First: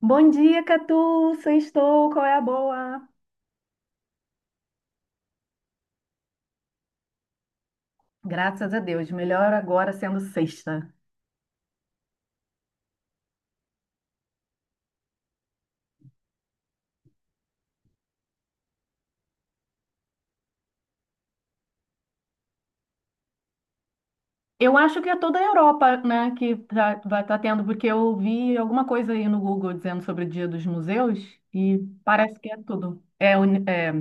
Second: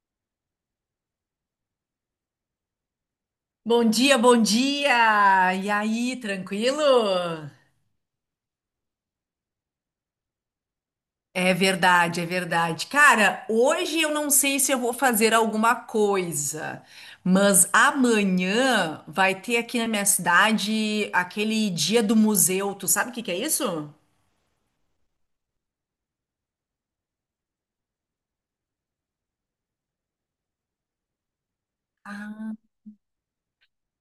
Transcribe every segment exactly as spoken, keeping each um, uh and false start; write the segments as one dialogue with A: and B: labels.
A: Bom dia, Catu! Sextou, qual é a boa?
B: Bom dia, bom dia! E aí, tranquilo?
A: Graças a Deus, melhor agora sendo sexta.
B: É verdade, é verdade. Cara, hoje eu não sei se eu vou fazer alguma coisa, mas amanhã vai ter aqui na minha cidade aquele dia do museu. Tu sabe o que que é isso?
A: Eu acho que é toda a Europa, né, que tá, vai estar tendo, porque eu vi alguma coisa aí no Google dizendo sobre o Dia dos Museus e parece que é tudo. É, uni- é,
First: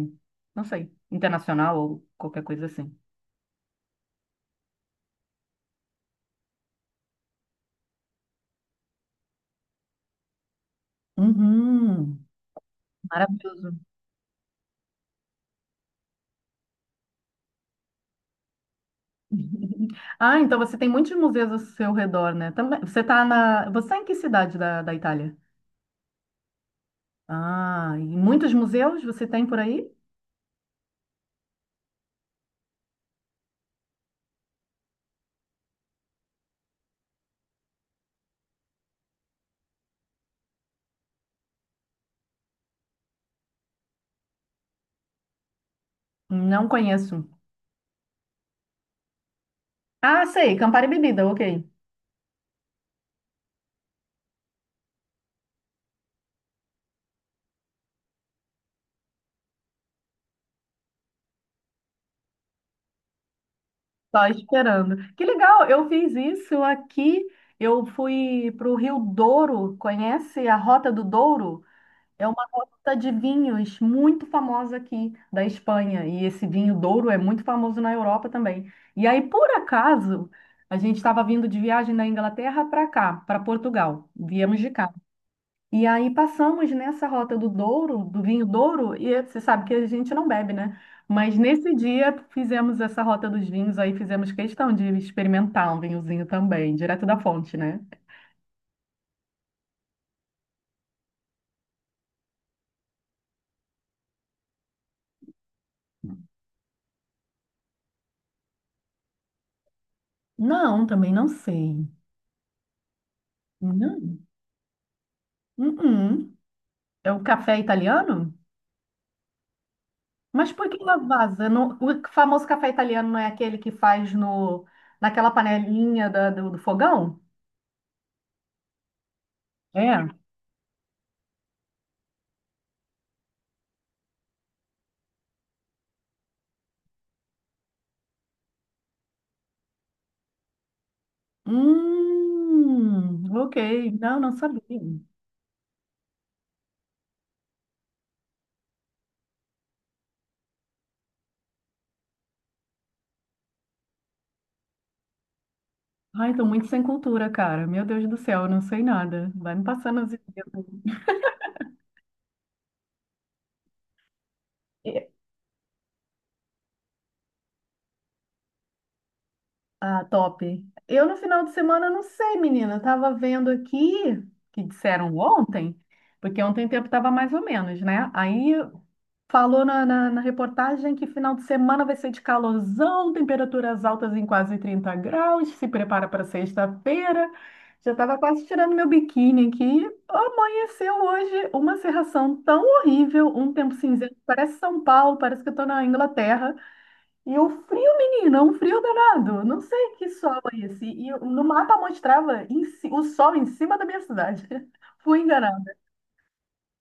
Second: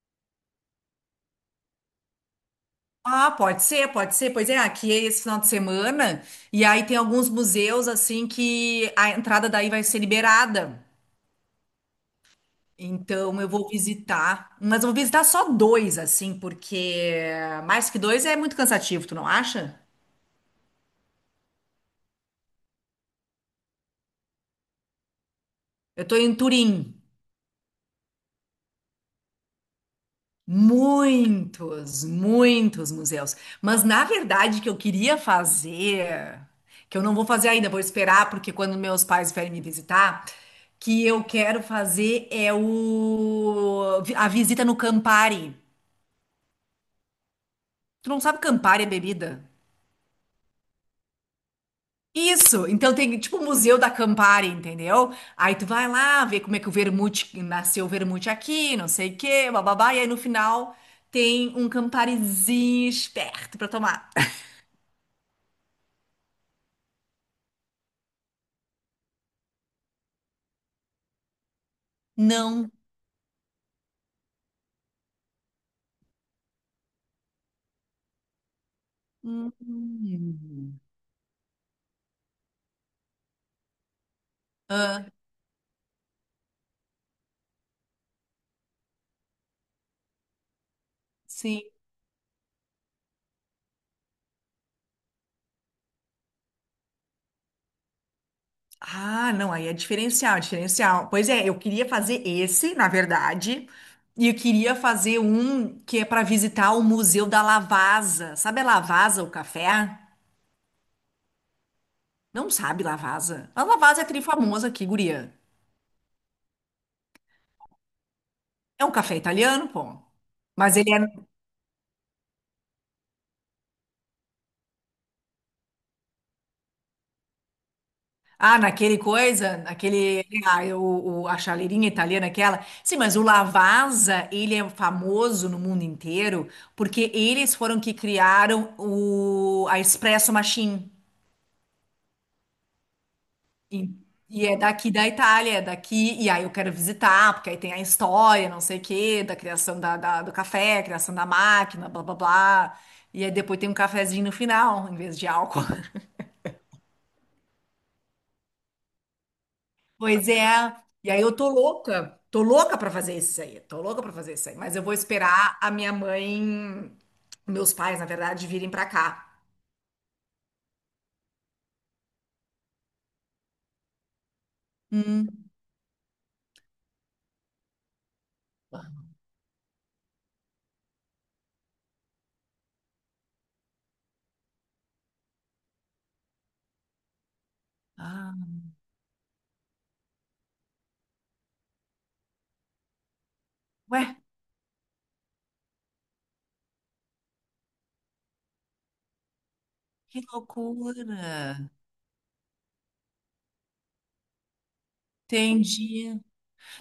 A: não sei, internacional ou qualquer coisa assim.
B: Ah, pode ser, pode ser. Pois é, aqui é esse final de semana. E aí tem alguns museus assim que a entrada daí vai ser liberada.
A: Uhum,
B: Então eu vou
A: maravilhoso.
B: visitar, mas eu vou visitar só dois, assim, porque mais que dois é muito cansativo, tu não acha?
A: Ah, então você tem muitos museus ao seu redor, né? Também, você tá na, você tá em que cidade da, da Itália?
B: Eu tô em Turim,
A: Ah, e muitos museus você tem por aí?
B: muitos, muitos museus. Mas na verdade que eu queria fazer, que eu não vou fazer ainda, vou esperar, porque quando meus pais vierem me visitar, que eu quero fazer é o a visita no Campari.
A: Não conheço.
B: Tu não sabe Campari é bebida?
A: Ah, sei, Campari Bebida, ok.
B: Isso, então tem tipo o Museu da Campari, entendeu? Aí tu vai lá ver como é que o vermute nasceu o vermute aqui, não sei o quê, bababá, e aí no final tem um Camparizinho esperto pra tomar.
A: Só esperando. Que legal, eu fiz isso aqui. Eu fui para o Rio Douro, conhece a Rota do Douro? É uma
B: Não.
A: rota de vinhos muito famosa aqui da Espanha. E esse vinho Douro é muito famoso na Europa também. E aí, por acaso, a
B: Hum.
A: gente estava vindo de viagem da Inglaterra para cá, para Portugal. Viemos de carro.
B: Ah,
A: E aí passamos nessa rota do Douro, do vinho Douro, e é, você sabe que a gente não bebe, né? Mas
B: sim.
A: nesse dia fizemos essa rota dos vinhos, aí fizemos questão de experimentar um vinhozinho também, direto da fonte, né?
B: Ah, não, aí é diferencial, é diferencial. Pois é, eu queria fazer esse, na verdade, e eu queria fazer um que é para visitar o Museu da Lavasa. Sabe a Lavazza, o café?
A: Não, também não sei.
B: Não sabe Lavazza. A Lavazza é
A: Não.
B: trifamosa aqui, guria.
A: Uhum. É o café italiano?
B: É um café italiano, pô.
A: Mas por que
B: Mas ele
A: na
B: é.
A: Não- o famoso café italiano não é aquele que faz no, naquela panelinha da- do do fogão?
B: Ah, naquele coisa,
A: É.
B: naquele. Ah, o, o- a chaleirinha italiana, aquela. Sim, mas o Lavazza, ele é famoso no mundo inteiro porque eles foram que criaram o, a Espresso Machine.
A: Hum, ok.
B: E,
A: Não, não
B: e é
A: sabia.
B: daqui da Itália, é daqui, e aí eu quero visitar, porque aí tem a história, não sei o quê, da criação da, da- do café, criação da máquina, blá blá blá. E aí depois tem um cafezinho no final, em vez de álcool.
A: Ai, tô muito sem cultura, cara. Meu Deus do céu, eu não sei nada. Vai me passando as
B: Pois é.
A: ideias.
B: E aí eu tô louca, tô louca pra fazer isso aí, tô louca pra fazer isso aí. Mas eu vou esperar a minha mãe, meus pais, na verdade, virem pra cá.
A: Ah, top. Eu no final de semana não sei, menina. Eu tava vendo aqui que disseram
B: Hum.
A: ontem, porque ontem o tempo tava mais ou menos, né? Aí falou na, na, na reportagem que final de semana vai ser de calorzão, temperaturas altas em quase trinta graus. Se prepara para sexta-feira. Já tava
B: Ah,
A: quase tirando meu biquíni aqui. Amanheceu hoje uma cerração tão horrível, um tempo cinzento.
B: ué,
A: Parece São Paulo, parece que eu tô na Inglaterra. E o frio, menina, um frio danado. Não sei que
B: que
A: sol é esse.
B: loucura.
A: E no mapa mostrava em ci- o sol em cima da minha cidade. Fui enganada.
B: Entendi.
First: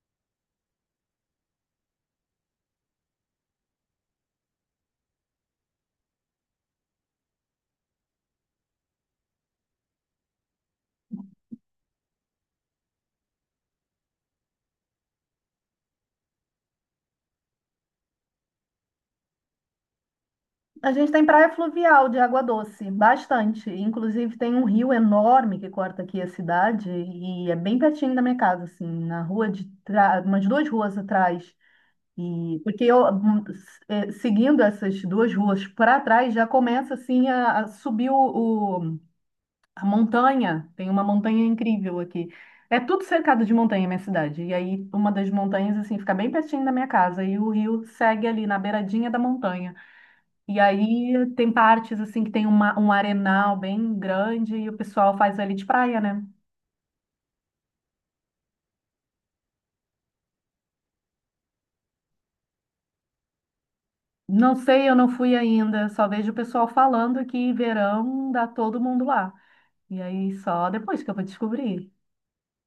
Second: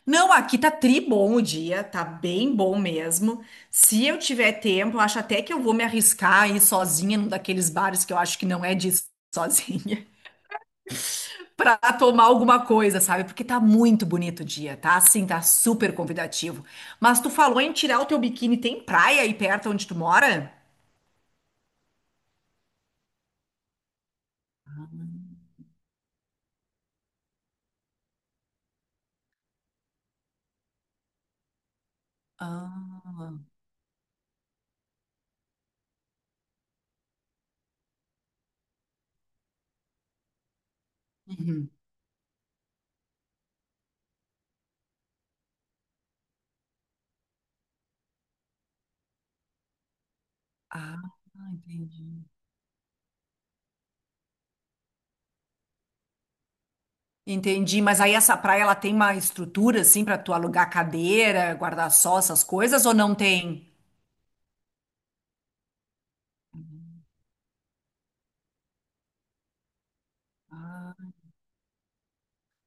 B: Não, aqui tá tri bom o dia, tá bem bom mesmo. Se eu tiver tempo, eu acho até que eu vou me arriscar a ir sozinha num daqueles bares que eu acho que não é de ir sozinha, pra tomar alguma coisa, sabe? Porque tá muito bonito o dia, tá? Assim, tá super convidativo. Mas tu falou em tirar o teu biquíni, tem praia aí perto onde tu mora?
A: A gente tem praia fluvial de água doce, bastante. Inclusive tem um rio enorme que corta aqui a cidade e é bem pertinho da minha casa, assim, na rua de trás, umas duas ruas atrás. E porque eu
B: Ah,
A: hum, s- eh, seguindo essas duas ruas para trás já começa assim a, a subir o a montanha, tem uma montanha
B: uhum.
A: incrível aqui. É tudo cercado de montanha, minha cidade. E aí, uma das montanhas, assim, fica bem pertinho da minha casa. E o rio segue ali na beiradinha da montanha. E
B: Ah,
A: aí, tem partes,
B: entendi.
A: assim, que tem uma, um arenal bem grande e o pessoal faz ali de praia, né?
B: Entendi, mas aí essa praia ela tem uma estrutura assim pra tu alugar cadeira, guarda-sol, essas coisas ou não tem?
A: Não sei, eu não fui ainda. Só vejo o pessoal falando que verão dá todo mundo lá. E aí, só
B: Ah,
A: depois que eu vou descobrir.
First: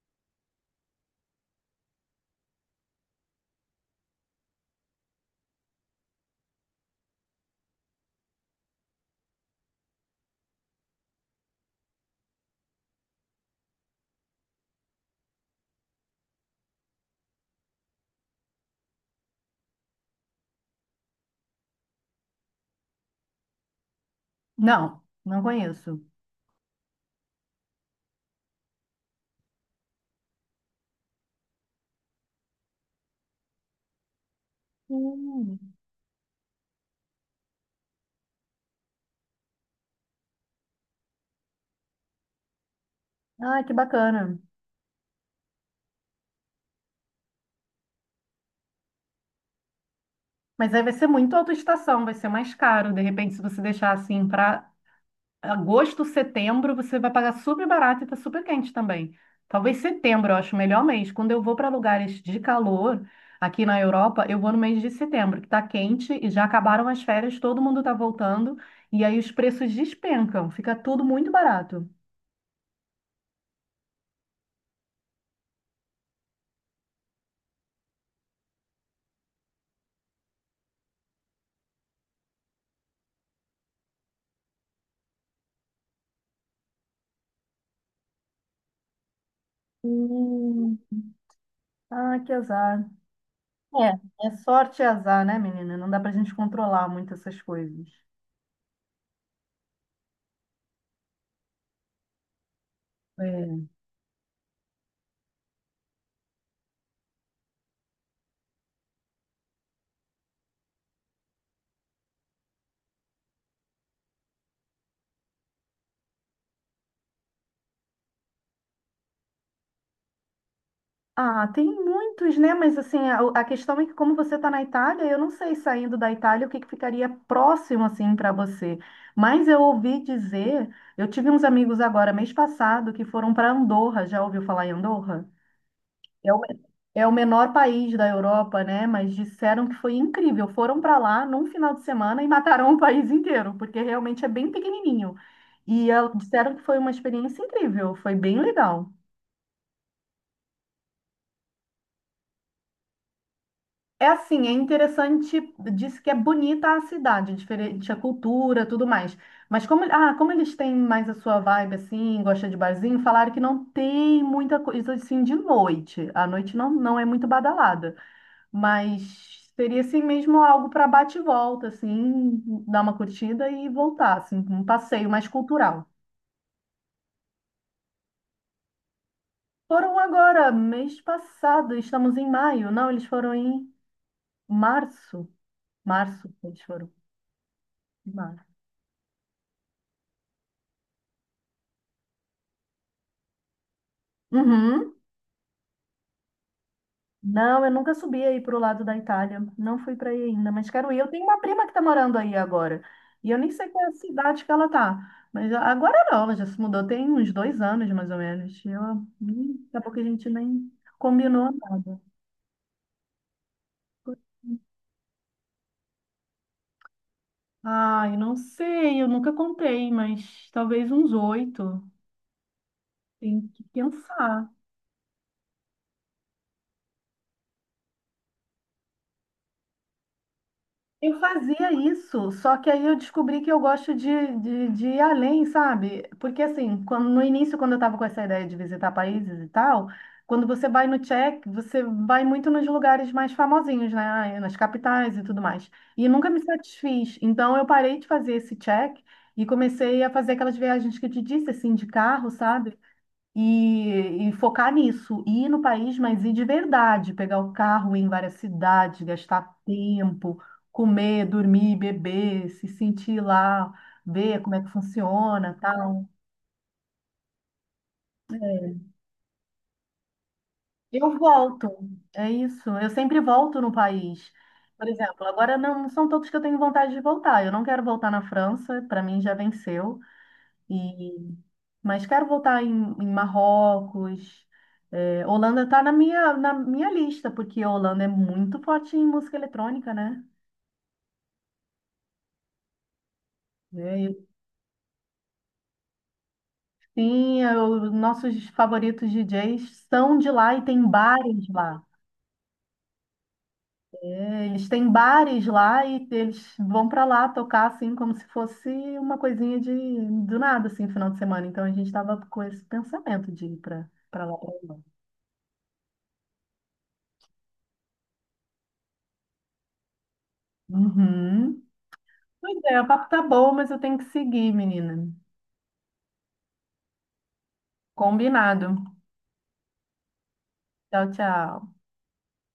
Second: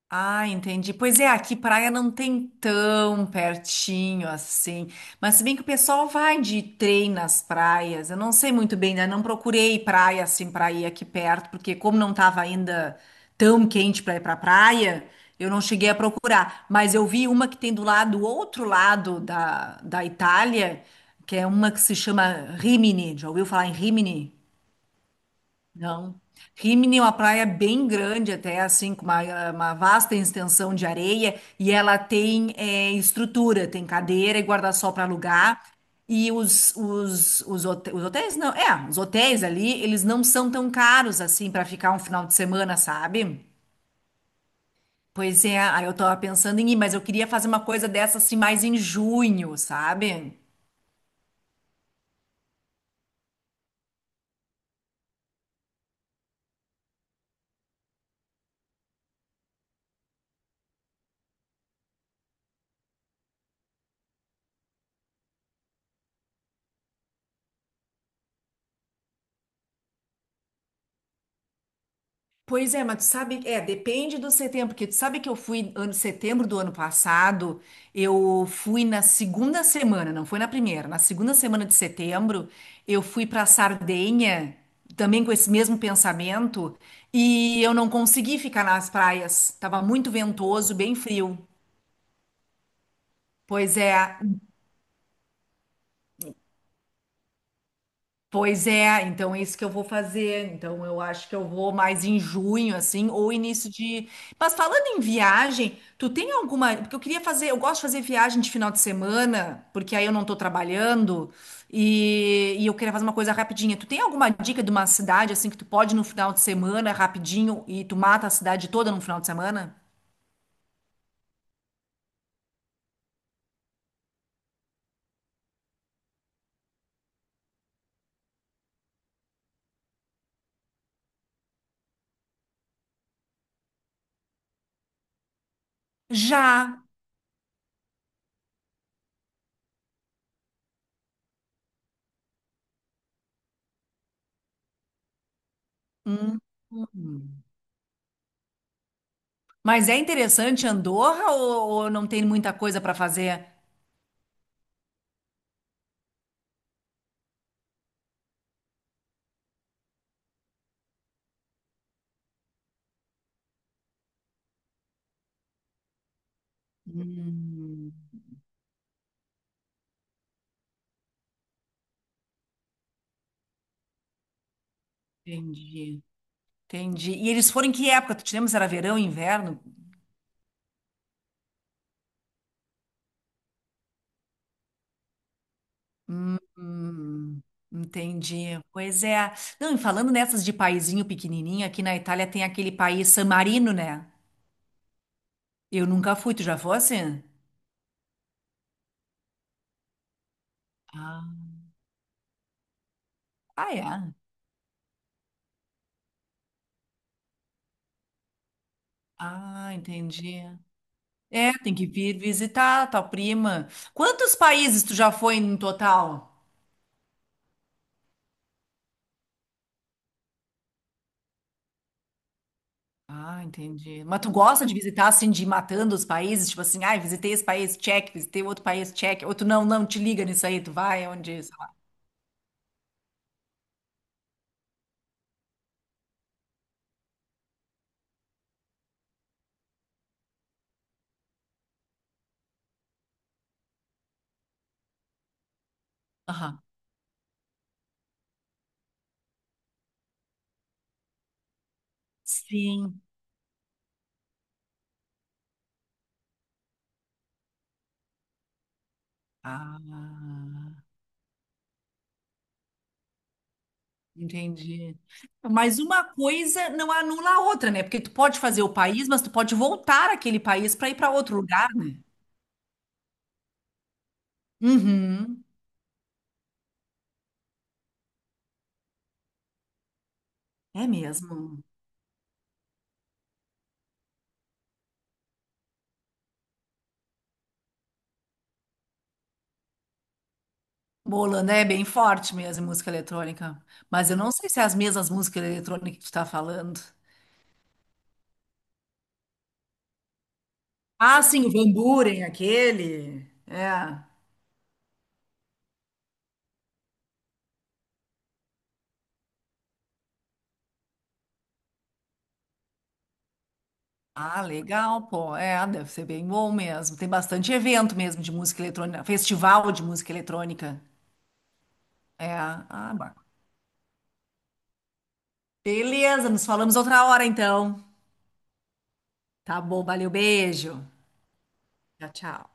B: ah, entendi. Pois é, aqui praia não tem tão pertinho assim. Mas se bem que o pessoal vai de trem nas praias. Eu não sei muito bem, né? Não procurei praia assim pra ir aqui perto, porque como não tava ainda tão quente pra ir pra praia, eu não cheguei a procurar. Mas eu vi uma que tem do lado, do outro lado da, da Itália, que é uma que se chama Rimini. Já ouviu falar em Rimini?
A: Não, não conheço.
B: Não. Rimini é uma praia bem grande, até assim, com uma, uma vasta extensão de areia, e ela tem eh, estrutura, tem cadeira e guarda-sol para
A: Hum.
B: alugar. E os, os, os, hote- os hotéis, não, é, os hotéis ali, eles não são tão caros assim para ficar um final de semana, sabe?
A: Ai, que bacana.
B: Pois é, aí eu tava pensando em ir, mas eu queria fazer uma coisa dessa assim mais em junho, sabe?
A: Mas aí vai ser muito autoestação, vai ser mais caro. De repente, se você deixar assim para agosto, setembro, você vai pagar super barato e tá super quente também. Talvez setembro, eu acho o melhor mês. Quando eu vou para lugares de calor aqui na Europa, eu vou no mês de setembro, que tá quente e já acabaram as férias, todo mundo tá voltando e aí os preços despencam, fica tudo muito barato.
B: Pois é, mas tu sabe, é, depende do setembro, porque tu sabe que eu fui ano setembro do ano passado, eu fui na segunda semana, não foi na primeira, na segunda semana de setembro, eu fui para Sardenha, também com esse mesmo pensamento, e eu não consegui ficar nas praias, tava muito ventoso,
A: Hum,
B: bem frio.
A: ah, que azar.
B: Pois é,
A: É, é sorte e azar, né, menina? Não dá pra gente controlar muito essas coisas.
B: pois é, então é isso que eu vou fazer. Então eu acho que eu vou mais em junho, assim, ou
A: É.
B: início de. Mas falando em viagem, tu tem alguma. Porque eu queria fazer, eu gosto de fazer viagem de final de semana, porque aí eu não tô trabalhando, e, e eu queria fazer uma coisa rapidinha. Tu tem alguma dica de uma cidade, assim, que tu pode ir no final de semana, rapidinho, e tu mata a cidade toda no final de semana?
A: Ah, tem muitos, né? Mas assim, a, a questão é que como você está na Itália, eu não sei saindo da Itália o que, que ficaria próximo assim para você. Mas eu ouvi dizer, eu tive uns amigos agora mês passado que foram para Andorra. Já ouviu falar em Andorra? É o,
B: Já.
A: é o menor país da Europa, né? Mas disseram que foi incrível. Foram para lá num final de semana e mataram o país inteiro, porque realmente é bem pequenininho. E ah,
B: Hum.
A: disseram que foi uma experiência
B: Hum.
A: incrível, foi bem legal.
B: Mas é interessante Andorra ou, ou não tem muita coisa pra fazer?
A: É assim, é interessante, disse que é bonita a cidade, diferente a cultura, tudo mais. Mas como, ah, como eles têm mais a sua vibe assim, gosta de barzinho, falaram que não tem muita coisa assim de noite. A noite não, não é muito
B: Hum.
A: badalada, mas seria assim mesmo algo para bate e volta, assim, dar uma curtida e voltar, assim, um passeio mais cultural.
B: Entendi, entendi. E eles foram em que época? Tu te lembra se era verão, inverno?
A: Foram agora, mês passado, estamos em maio. Não, eles foram em março. Março,
B: Hum,
A: eles foram.
B: hum,
A: Em março.
B: entendi. Pois é. Não, e falando nessas de paizinho pequenininho, aqui na Itália tem aquele país San Marino, né?
A: Uhum.
B: Eu nunca fui, tu já fosse?
A: Não, eu nunca subi aí para o lado da Itália. Não fui para aí ainda, mas quero ir. Eu tenho uma
B: Ah,
A: prima que está morando aí agora. E eu nem sei
B: ah,
A: qual é a
B: é.
A: cidade que ela tá. Mas agora não, ela já se mudou tem uns dois anos, mais ou menos. E ela, hum,
B: Ah,
A: daqui a pouco a gente
B: entendi.
A: nem combinou
B: É, tem que
A: nada.
B: vir visitar a tua prima. Quantos países tu já foi no total?
A: Ai, não sei, eu nunca contei, mas talvez uns oito.
B: Ah,
A: Tem que
B: entendi. Mas tu
A: pensar.
B: gosta de visitar assim, de ir matando os países? Tipo assim, ai, visitei esse país, check, visitei outro país, check. Ou tu não, não, te liga nisso aí, tu vai
A: Eu
B: onde, sei lá.
A: fazia isso, só que aí eu descobri que eu gosto de, de, de ir além, sabe? Porque assim, quando, no início, quando eu estava com essa ideia de visitar países e tal, quando você vai no Tchek, você vai muito nos lugares mais famosinhos, né? Nas capitais e tudo mais. E nunca me
B: Aham.
A: satisfiz. Então eu parei de fazer esse check e comecei a fazer aquelas viagens que eu te disse, assim, de carro, sabe?
B: Sim.
A: E, e focar nisso, ir no país, mas ir de verdade, pegar o carro, ir em várias cidades, gastar
B: Ah,
A: tempo, comer, dormir, beber, se sentir lá, ver como é que
B: entendi.
A: funciona,
B: Mas uma
A: tal.
B: coisa não anula a outra, né? Porque tu pode fazer o país, mas tu pode voltar àquele país para ir para
A: Eu
B: outro
A: volto,
B: lugar, né?
A: é isso. Eu sempre volto no país. Por exemplo,
B: Uhum.
A: agora não são todos que eu tenho vontade de voltar. Eu não quero voltar na França, para mim já venceu.
B: É
A: E...
B: mesmo.
A: Mas quero voltar em, em Marrocos. É, Holanda está na minha, na minha lista, porque a Holanda é muito forte em música eletrônica, né?
B: Bola, né? É bem forte mesmo, em música eletrônica.
A: É,
B: Mas eu
A: eu-
B: não sei se é as mesmas músicas eletrônicas que tu tá falando.
A: Sim, é, os nossos favoritos D Js são de lá e tem
B: Ah, sim,
A: bares
B: o Van
A: lá.
B: Buren, aquele. É.
A: É, eles têm bares lá e eles vão para lá tocar assim como se fosse uma coisinha de do nada assim, final de semana. Então a gente estava com esse pensamento de ir para para lá.
B: Ah,
A: Pra lá.
B: legal, pô. É, deve ser bem bom mesmo. Tem bastante evento mesmo de música eletrônica, festival de música eletrônica.
A: Uhum.
B: É,
A: Pois é, o
B: ah,
A: papo tá
B: bacana.
A: bom, mas eu tenho que seguir, menina.
B: Beleza, nos falamos outra hora então.
A: Combinado.
B: Tá bom, valeu, beijo.
A: Tchau, tchau.
B: Tchau, tchau.